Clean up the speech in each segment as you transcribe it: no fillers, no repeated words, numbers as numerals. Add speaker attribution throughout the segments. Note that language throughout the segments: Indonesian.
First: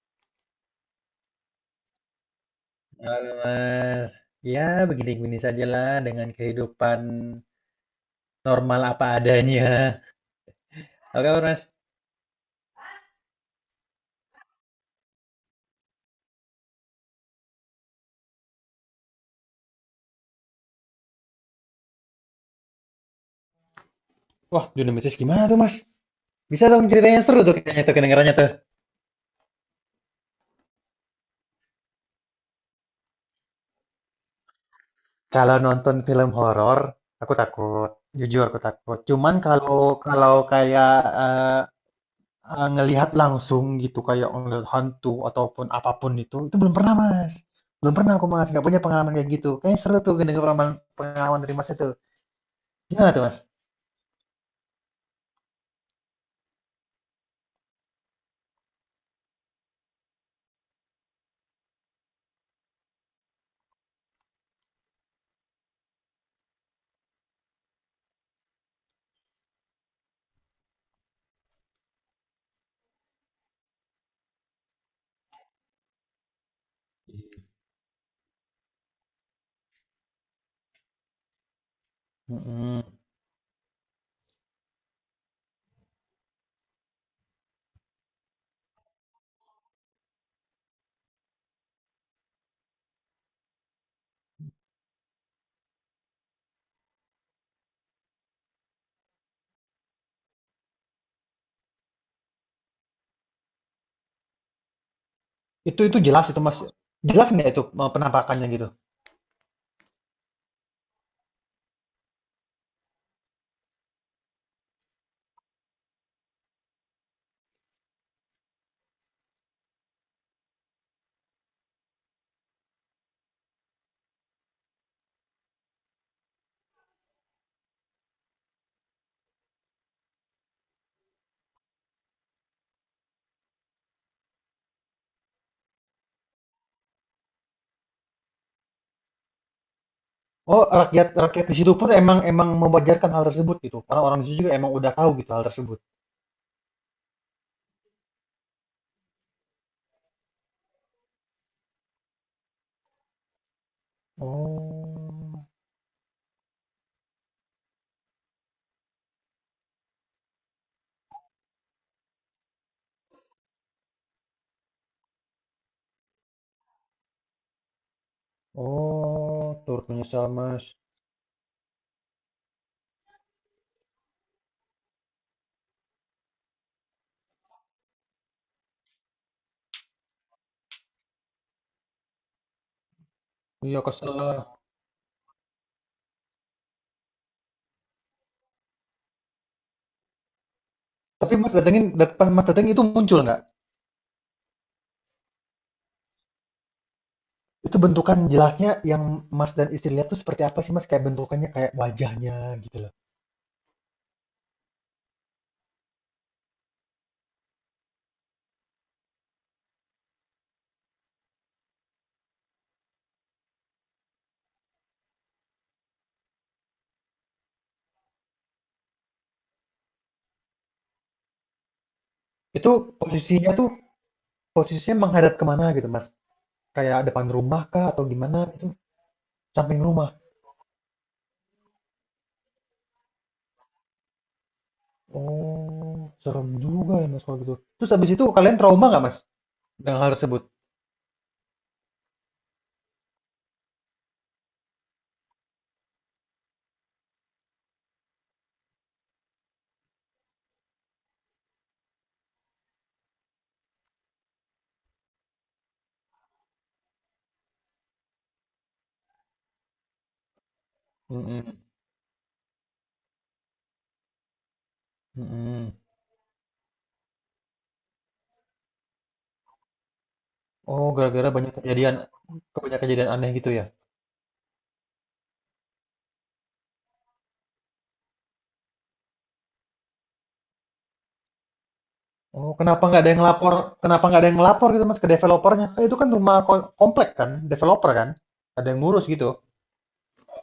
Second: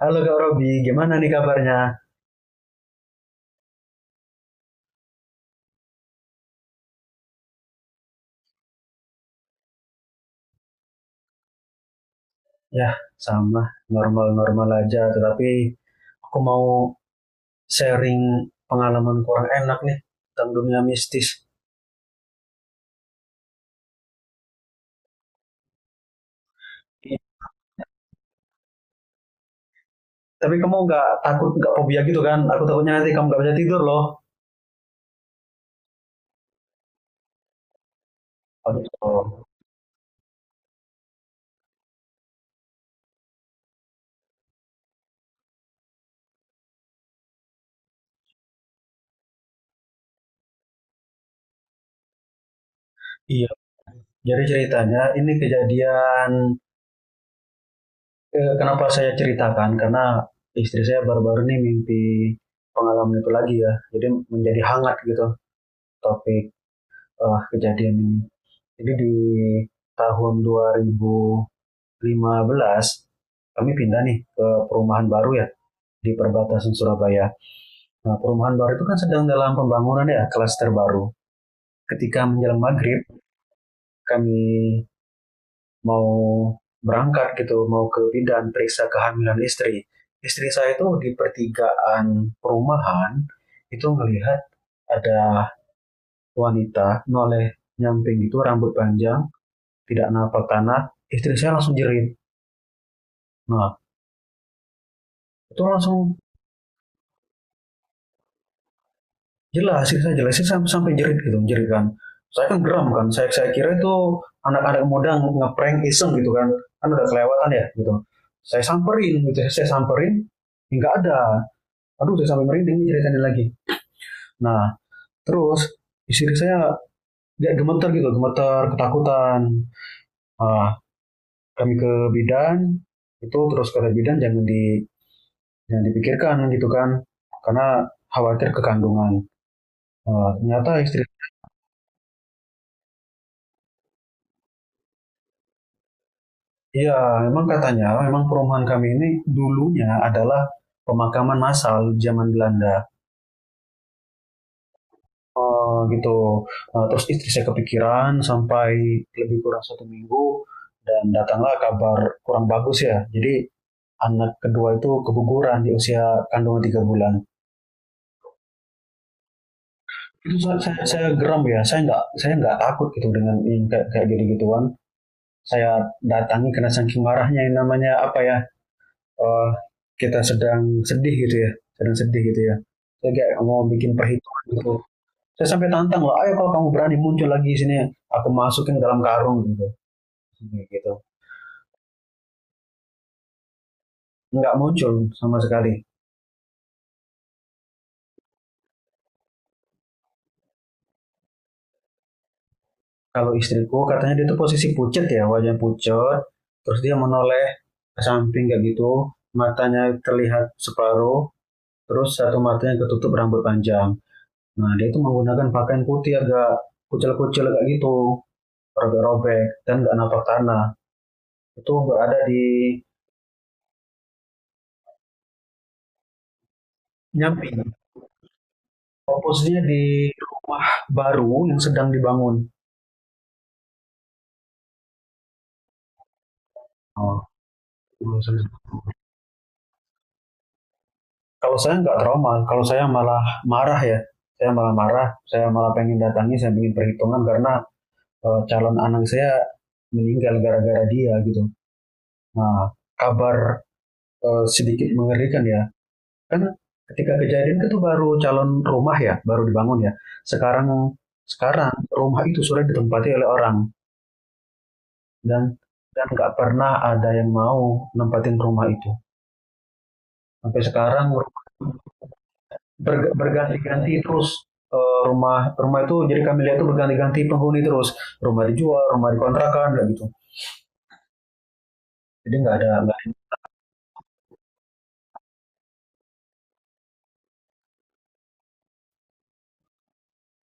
Speaker 1: Halo Kak Robi, gimana nih kabarnya?
Speaker 2: Halo Mas, ya begini-begini sajalah dengan kehidupan normal apa adanya. Oke Mas,
Speaker 1: Ya, sama, normal-normal aja. Tetapi aku mau sharing pengalaman kurang enak nih tentang dunia mistis.
Speaker 2: wah Dunamis gimana tuh Mas? Bisa dong
Speaker 1: Iya.
Speaker 2: ceritanya seru tuh kayaknya tuh kedengarannya tuh.
Speaker 1: Tapi kamu nggak takut, nggak fobia gitu kan? Aku takutnya nanti kamu nggak bisa tidur loh.
Speaker 2: Kalau nonton film horor, aku takut, jujur aku
Speaker 1: Oh,
Speaker 2: takut. Cuman
Speaker 1: gitu.
Speaker 2: kalau kalau kayak eh, ngelihat langsung gitu kayak ngelihat hantu ataupun apapun itu belum pernah Mas. Belum pernah aku Mas, nggak punya pengalaman kayak gitu. Kayaknya seru tuh dengar pengalaman pengalaman dari Mas itu. Gimana tuh Mas?
Speaker 1: Iya. Jadi ceritanya ini kejadian, kenapa saya ceritakan? Karena istri saya baru-baru ini mimpi pengalaman itu lagi ya. Jadi menjadi hangat gitu topik kejadian ini. Jadi di tahun 2015 kami pindah nih ke perumahan baru ya di perbatasan Surabaya. Nah, perumahan baru itu kan sedang dalam pembangunan ya, klaster baru. Ketika menjelang
Speaker 2: Mm-mm.
Speaker 1: maghrib, kami mau berangkat gitu, mau ke bidan periksa kehamilan istri. Istri saya itu di pertigaan perumahan itu melihat ada wanita noleh nyamping itu rambut panjang, tidak nampak tanah. Istri saya langsung jerit. Nah, itu
Speaker 2: Itu
Speaker 1: langsung
Speaker 2: jelas itu Mas. Jelas nggak itu penampakannya gitu?
Speaker 1: jelasin saya jelasin sampai sampai jerit gitu jerit kan saya kan geram kan saya kira itu anak-anak muda ngeprank iseng gitu kan kan udah kelewatan ya gitu saya samperin gitu ya, saya samperin nggak ada, aduh saya sampai merinding ceritain lagi. Nah terus istri saya dia gemeter gitu gemeter ketakutan, ah, kami ke bidan itu terus kata bidan jangan di jangan dipikirkan gitu kan karena khawatir kekandungan. Ah,
Speaker 2: Oh,
Speaker 1: ternyata istri.
Speaker 2: rakyat rakyat di situ pun emang emang mewajarkan hal tersebut gitu. Karena orang di situ juga emang udah tahu gitu hal tersebut.
Speaker 1: Iya, memang katanya, memang perumahan kami ini dulunya adalah pemakaman massal zaman Belanda.
Speaker 2: Oh,
Speaker 1: Gitu. Eh, terus istri saya kepikiran sampai lebih kurang 1 minggu dan datanglah kabar kurang bagus ya. Jadi anak kedua itu keguguran di usia kandungan 3 bulan.
Speaker 2: oh, turut menyesal
Speaker 1: Itu
Speaker 2: Mas.
Speaker 1: saya geram ya. Saya nggak takut gitu dengan yang kayak kayak gitu gituan. Saya datangi karena saking marahnya yang namanya apa ya, eh, kita sedang sedih gitu ya, sedang sedih gitu ya. Saya kayak mau
Speaker 2: Iya
Speaker 1: bikin
Speaker 2: kesel lah.
Speaker 1: perhitungan gitu. Saya sampai tantang loh, ayo kalau kamu berani muncul lagi di sini, aku masukin dalam karung gitu. Gitu.
Speaker 2: Tapi Mas datengin, pas Mas datengin itu muncul nggak?
Speaker 1: Nggak muncul sama sekali.
Speaker 2: Itu bentukan jelasnya yang Mas dan istri lihat tuh seperti apa sih Mas? Kayak bentukannya, kayak wajahnya gitu loh.
Speaker 1: Kalau istriku katanya dia tuh posisi pucet ya, wajahnya pucet, terus dia menoleh ke samping kayak gitu, matanya terlihat separuh, terus satu matanya ketutup rambut panjang. Nah, dia itu menggunakan pakaian putih agak kucel-kucel kayak gitu, robek-robek, dan nggak napak tanah. Itu berada di
Speaker 2: Itu posisinya tuh posisinya menghadap kemana gitu Mas? Kayak depan
Speaker 1: Nyampi.
Speaker 2: rumah kah atau gimana gitu?
Speaker 1: Posnya
Speaker 2: Samping
Speaker 1: di
Speaker 2: rumah.
Speaker 1: rumah baru yang sedang dibangun.
Speaker 2: Oh, serem juga ya Mas
Speaker 1: Oh.
Speaker 2: kalau gitu. Terus habis itu kalian trauma nggak Mas dengan hal tersebut?
Speaker 1: Kalau saya nggak trauma, kalau saya malah marah ya. Saya malah marah, saya malah pengen datangi, saya pengen perhitungan karena, calon anak saya meninggal gara-gara dia gitu. Nah, kabar sedikit mengerikan ya. Kan ketika kejadian itu baru calon rumah ya, baru dibangun ya. Sekarang
Speaker 2: Mm-mm,
Speaker 1: sekarang rumah itu sudah ditempati oleh orang. dan
Speaker 2: mm-mm.
Speaker 1: dan nggak pernah ada yang mau nempatin rumah itu. Sampai
Speaker 2: Oh,
Speaker 1: sekarang
Speaker 2: gara-gara banyak kejadian, kebanyakan kejadian aneh gitu ya.
Speaker 1: berganti-ganti terus, eh, rumah rumah itu jadi kami lihat tuh berganti-ganti penghuni terus, rumah dijual rumah dikontrakan kayak gitu, jadi
Speaker 2: Oh,
Speaker 1: nggak ada
Speaker 2: kenapa
Speaker 1: nggak.
Speaker 2: nggak ada yang lapor? Kenapa nggak ada yang lapor gitu Mas ke developernya? Eh, itu kan rumah komplek kan, developer kan, ada yang ngurus gitu.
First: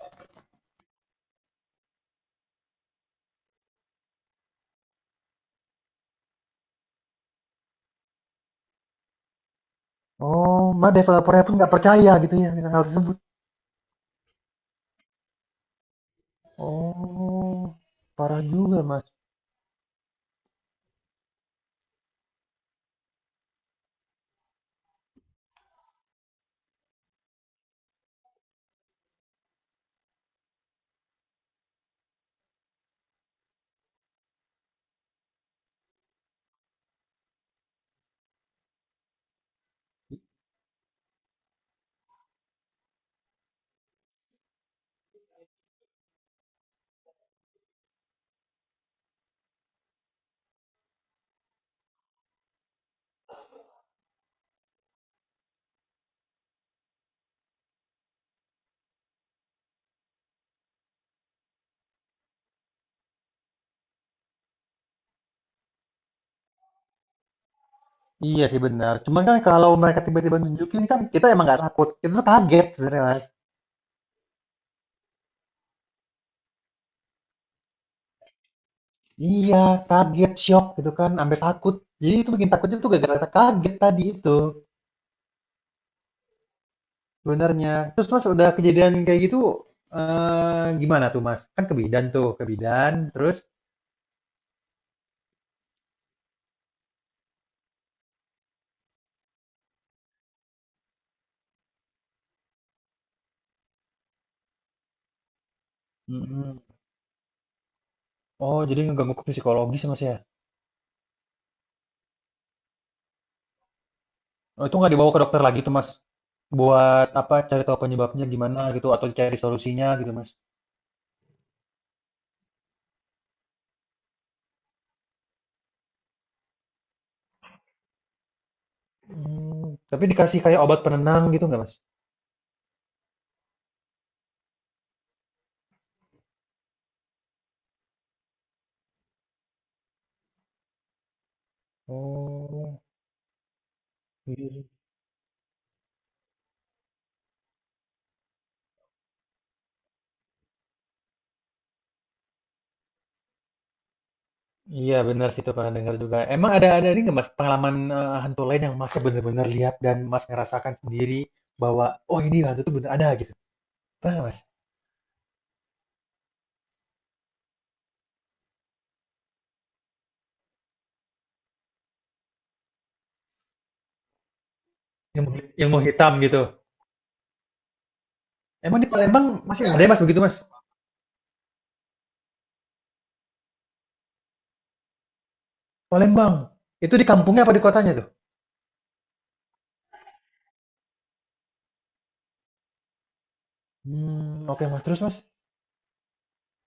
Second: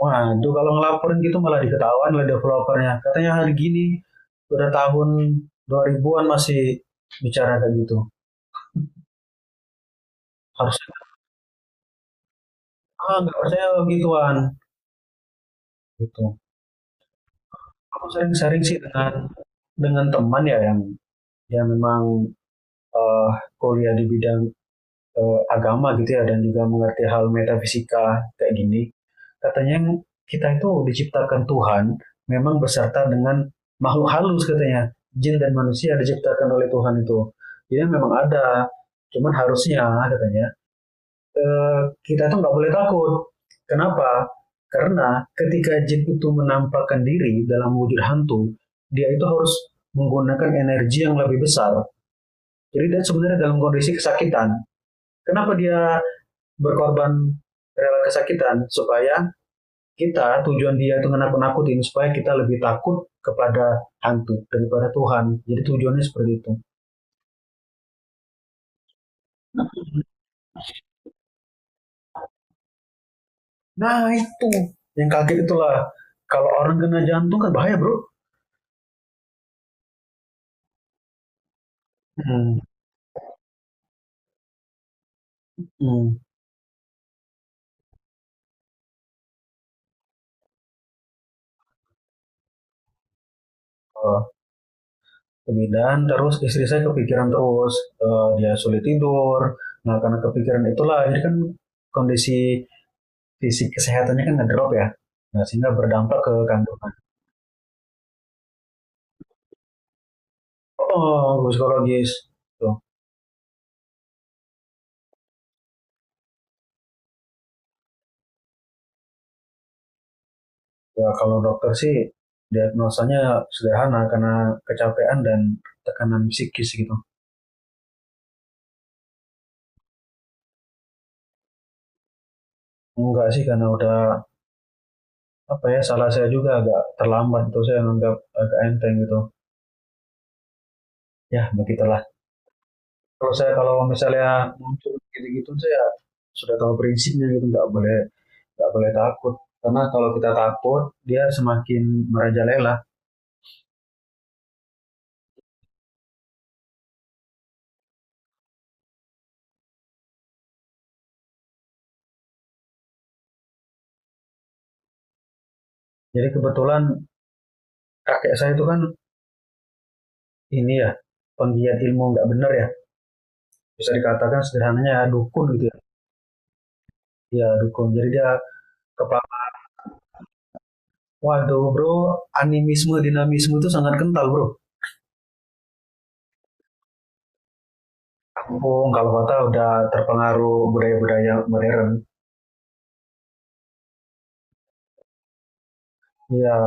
Speaker 1: Waduh kalau ngelaporin gitu malah diketahuan oleh developernya, katanya hari gini udah tahun 2000-an masih bicara kayak gitu,
Speaker 2: Oh, mah
Speaker 1: harusnya
Speaker 2: developernya pun nggak percaya gitu ya dengan hal tersebut.
Speaker 1: ah nggak percaya begituan gitu.
Speaker 2: Oh,
Speaker 1: Aku
Speaker 2: parah
Speaker 1: sering-sering sih
Speaker 2: juga Mas.
Speaker 1: dengan teman ya yang memang, eh, kuliah di bidang agama gitu ya dan juga mengerti hal metafisika kayak gini, katanya kita itu diciptakan Tuhan memang beserta dengan makhluk halus, katanya jin dan manusia diciptakan oleh Tuhan itu, jadi memang ada, cuman harusnya katanya kita itu nggak boleh takut. Kenapa? Karena ketika jin itu menampakkan diri dalam wujud hantu, dia itu harus menggunakan energi yang lebih besar, jadi dia sebenarnya dalam kondisi kesakitan. Kenapa dia berkorban rela kesakitan supaya kita, tujuan dia itu menakut-nakutin supaya kita lebih takut kepada hantu daripada Tuhan. Jadi tujuannya seperti itu.
Speaker 2: Iya sih benar. Cuman kan kalau mereka tiba-tiba nunjukin kan kita emang nggak takut, kita tuh kaget sebenarnya Mas.
Speaker 1: Nah itu yang kaget itulah, kalau orang kena jantung kan bahaya bro.
Speaker 2: Iya, kaget, shock gitu kan, sampai takut. Jadi itu bikin
Speaker 1: Hmm.
Speaker 2: takutnya tuh gara-gara kaget tadi itu
Speaker 1: Hmm.
Speaker 2: sebenarnya. Terus Mas udah kejadian kayak gitu gimana tuh Mas? Kan ke bidan tuh, ke bidan terus
Speaker 1: Eh, kemudian terus istri saya kepikiran terus. Eh, dia sulit tidur. Nah karena kepikiran itulah jadi kan kondisi fisik kesehatannya kan ngedrop ya. Nah sehingga berdampak ke
Speaker 2: Mm-mm.
Speaker 1: kandungan.
Speaker 2: Oh jadi ngeganggu ke psikologis ya, Mas ya.
Speaker 1: Oh, psikologis. Tuh.
Speaker 2: Oh, itu nggak dibawa ke dokter lagi tuh Mas. Buat apa cari tahu penyebabnya gimana gitu atau cari solusinya gitu Mas.
Speaker 1: Ya kalau dokter sih diagnosanya sederhana karena kecapean dan tekanan psikis gitu.
Speaker 2: Hmm, tapi dikasih kayak obat penenang gitu nggak Mas?
Speaker 1: Enggak sih karena udah apa ya, salah saya juga agak terlambat itu, saya menganggap agak enteng gitu. Ya begitulah.
Speaker 2: Oh,
Speaker 1: Kalau saya kalau misalnya
Speaker 2: iya.
Speaker 1: muncul gitu-gitu saya sudah tahu prinsipnya gitu, nggak boleh takut karena kalau kita takut dia semakin merajalela.
Speaker 2: Iya benar sih itu pernah dengar juga. Emang ada ini nggak mas pengalaman hantu lain yang mas benar-benar lihat dan mas ngerasakan sendiri bahwa oh ini hantu itu benar ada gitu. Pernah nggak, mas?
Speaker 1: Jadi kebetulan kakek saya itu kan ini ya penggiat ilmu nggak benar ya, bisa dikatakan sederhananya
Speaker 2: Yang mau
Speaker 1: dukun gitu
Speaker 2: yang
Speaker 1: ya.
Speaker 2: mau hitam gitu.
Speaker 1: Ya dukun. Jadi dia
Speaker 2: Emang di Palembang
Speaker 1: kepala.
Speaker 2: masih ada ya mas begitu mas?
Speaker 1: Waduh bro, animisme dinamisme itu sangat kental bro.
Speaker 2: Palembang itu di kampungnya apa di kotanya tuh?
Speaker 1: Kampung kalau kata udah terpengaruh budaya-budaya modern.
Speaker 2: Hmm, oke mas terus mas.
Speaker 1: Ya.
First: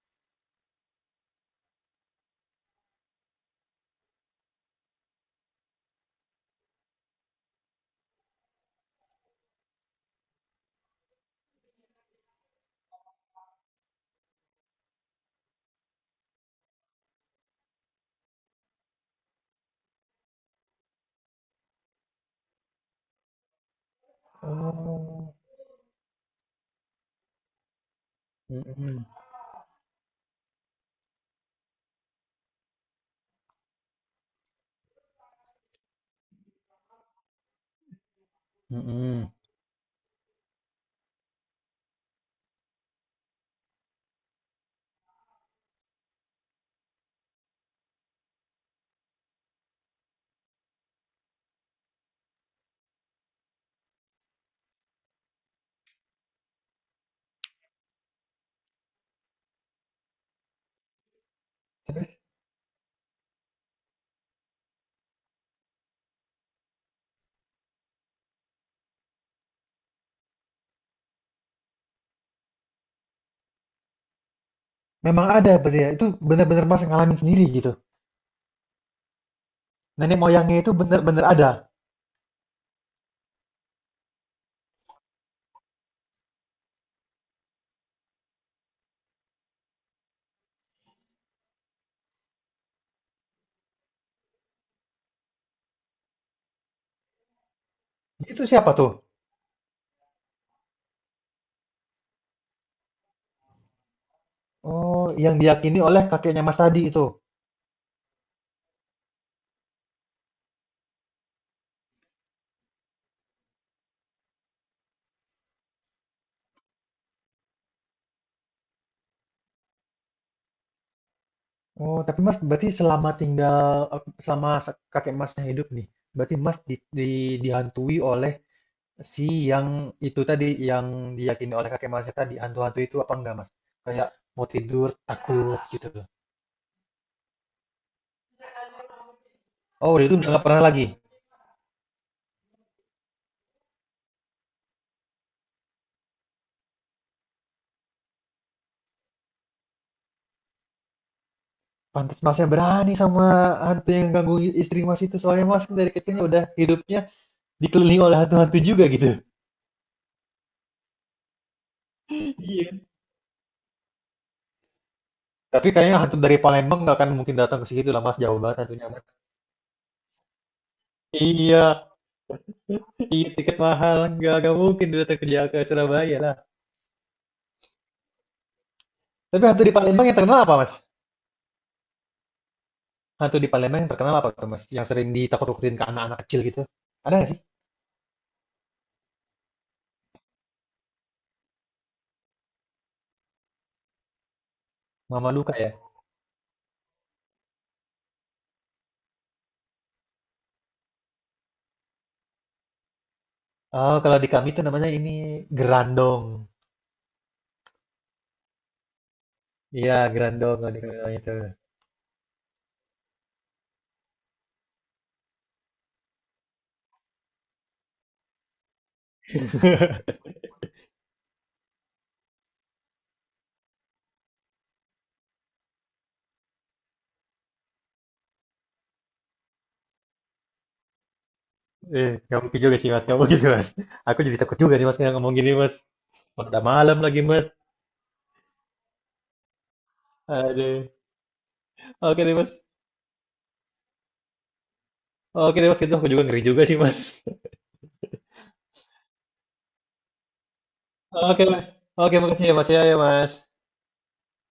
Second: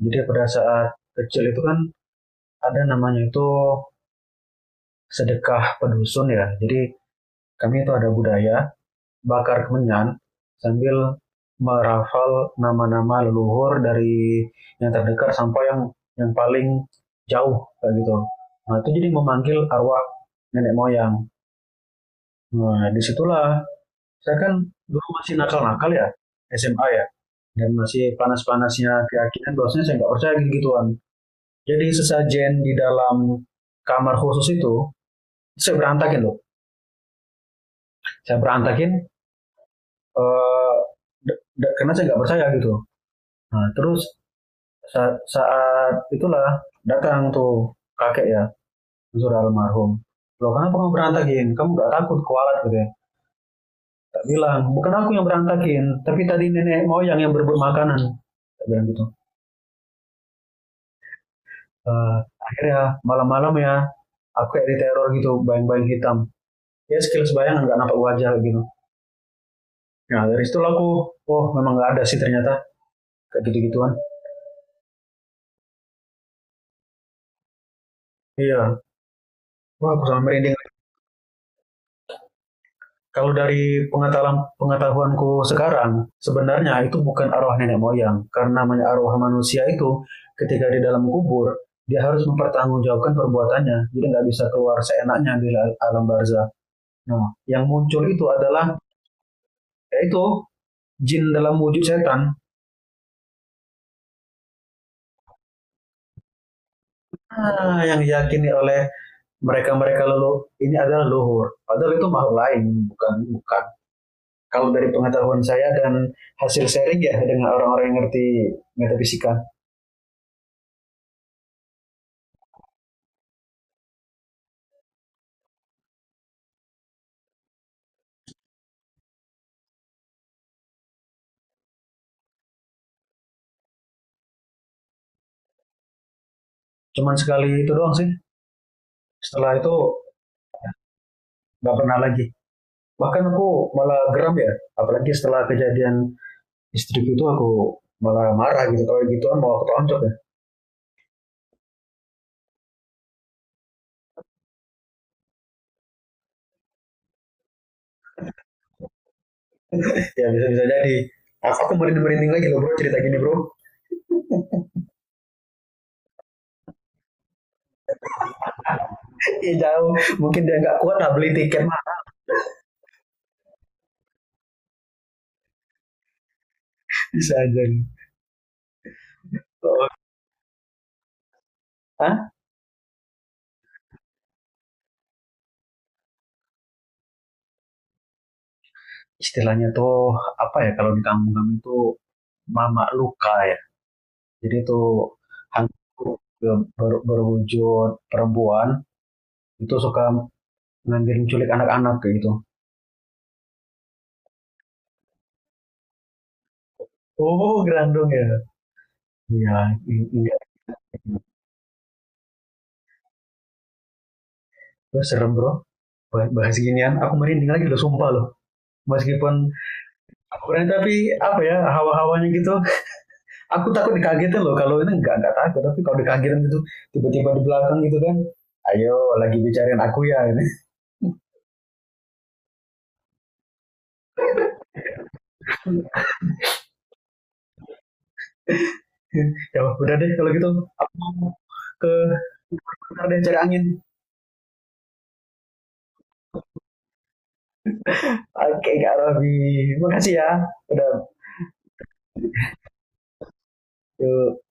Speaker 1: Jadi pada saat kecil itu kan ada namanya itu sedekah pedusun ya. Jadi kami itu ada budaya bakar kemenyan sambil merafal nama-nama leluhur dari yang terdekat sampai yang paling jauh kayak gitu. Nah itu jadi memanggil arwah nenek moyang. Nah disitulah saya kan dulu
Speaker 2: Oh,
Speaker 1: masih nakal-nakal ya, SMA ya, dan masih panas-panasnya
Speaker 2: mm-mm,
Speaker 1: keyakinan bahwasanya saya nggak percaya gitu-gituan. Jadi sesajen di dalam kamar khusus itu saya berantakin loh. Saya berantakin,
Speaker 2: mm-mm.
Speaker 1: eh, karena saya nggak percaya gitu. Nah, terus saat itulah datang tuh kakek ya, Zura almarhum. Loh kenapa kamu berantakin? Kamu gak takut kualat gitu ya? Tak bilang, bukan aku yang berantakin, tapi tadi nenek moyang yang berebut makanan. Tak bilang gitu. Eh,
Speaker 2: Tapi
Speaker 1: Akhirnya malam-malam ya, aku kayak diteror gitu, bayang-bayang hitam. Ya sekilas bayangan gak nampak wajah gitu. Nah dari situ aku, oh memang gak ada sih ternyata kayak gitu-gituan.
Speaker 2: memang ada berarti ya. Itu benar-benar mas ngalamin sendiri gitu.
Speaker 1: Iya, wah aku
Speaker 2: Nenek
Speaker 1: sampai merinding.
Speaker 2: moyangnya itu benar-benar ada.
Speaker 1: Kalau dari pengetahuanku sekarang, sebenarnya itu bukan arwah nenek moyang. Karena arwah manusia itu, ketika di dalam kubur, dia harus mempertanggungjawabkan perbuatannya. Jadi nggak bisa keluar seenaknya di alam barzah. Nah, yang muncul itu
Speaker 2: Itu siapa
Speaker 1: adalah,
Speaker 2: tuh?
Speaker 1: yaitu jin dalam wujud setan.
Speaker 2: Oh, yang diyakini oleh kakeknya mas tadi itu.
Speaker 1: Ah, yang diyakini oleh mereka-mereka leluhur, ini adalah luhur. Padahal itu makhluk lain, bukan bukan. Kalau dari pengetahuan saya dan hasil sharing ya dengan orang-orang yang ngerti metafisika.
Speaker 2: Oh, tapi Mas berarti selama kakek Masnya hidup nih, berarti Mas dihantui oleh si yang itu tadi yang diyakini oleh kakek Masnya tadi hantu-hantu itu apa enggak Mas? Kayak mau tidur takut gitu.
Speaker 1: Cuman sekali itu doang sih, setelah itu
Speaker 2: Oh, dari itu nggak pernah lagi.
Speaker 1: nggak pernah lagi. Bahkan aku malah geram ya, apalagi setelah kejadian istriku itu aku malah marah gitu, kalau gituan mau aku tonjok ya.
Speaker 2: Pantas Masnya berani sama hantu yang ganggu istri Mas itu soalnya Mas dari kecilnya udah hidupnya dikelilingi oleh hantu-hantu juga gitu.
Speaker 1: Ya bisa bisa jadi. Aku merinding merinding lagi loh bro,
Speaker 2: Iya.
Speaker 1: cerita gini bro.
Speaker 2: Tapi kayaknya hantu dari Palembang nggak akan mungkin datang ke situ lah Mas, jauh banget hantunya Mas.
Speaker 1: Ih, jauh, mungkin dia nggak kuat nah beli tiket mah.
Speaker 2: Iya, Iya, tiket mahal. Nggak mungkin dia datang kerja ke Surabaya lah.
Speaker 1: Bisa aja gitu.
Speaker 2: Tapi hantu di Palembang yang terkenal apa, Mas?
Speaker 1: Hah?
Speaker 2: Hantu di Palembang yang terkenal apa tuh, Mas? Yang sering ditakut-takutin ke anak-anak kecil gitu. Ada nggak sih?
Speaker 1: Istilahnya tuh apa ya, kalau di kampung kami itu mama luka ya. Jadi tuh
Speaker 2: Mama Luka ya?
Speaker 1: hantu berwujud perempuan itu suka ngambil culik anak-anak kayak gitu.
Speaker 2: Oh, kalau di kami itu namanya ini Gerandong.
Speaker 1: Oh, Grandong ya. Iya,
Speaker 2: Iya,
Speaker 1: iya.
Speaker 2: Gerandong kalau di kami namanya itu.
Speaker 1: Itu serem bro. Bahas ginian, aku merinding lagi loh, sumpah loh. Meskipun aku berani tapi apa ya hawa-hawanya gitu. Aku takut dikagetin loh. Kalau ini nggak takut, tapi kalau dikagetin gitu, tiba-tiba di belakang gitu kan. Ayo, lagi bicarain aku ya. Gitu.
Speaker 2: Eh, nggak mungkin juga sih, Mas. Nggak mungkin, Mas. Aku jadi takut juga nih, Mas, nggak ngomong gini, Mas. Udah malam lagi, Mas.
Speaker 1: Ya udah deh kalau gitu.
Speaker 2: Aduh.
Speaker 1: Aku mau ke
Speaker 2: Oke deh, Mas.
Speaker 1: bentar deh cari angin.
Speaker 2: Oke deh, Mas. Itu aku juga ngeri juga sih, Mas.
Speaker 1: Oke, Kak Robi. Makasih ya. Udah
Speaker 2: Oke, Mas. Oke, makasih ya, Mas. Ya, ya, Mas.
Speaker 1: yuk.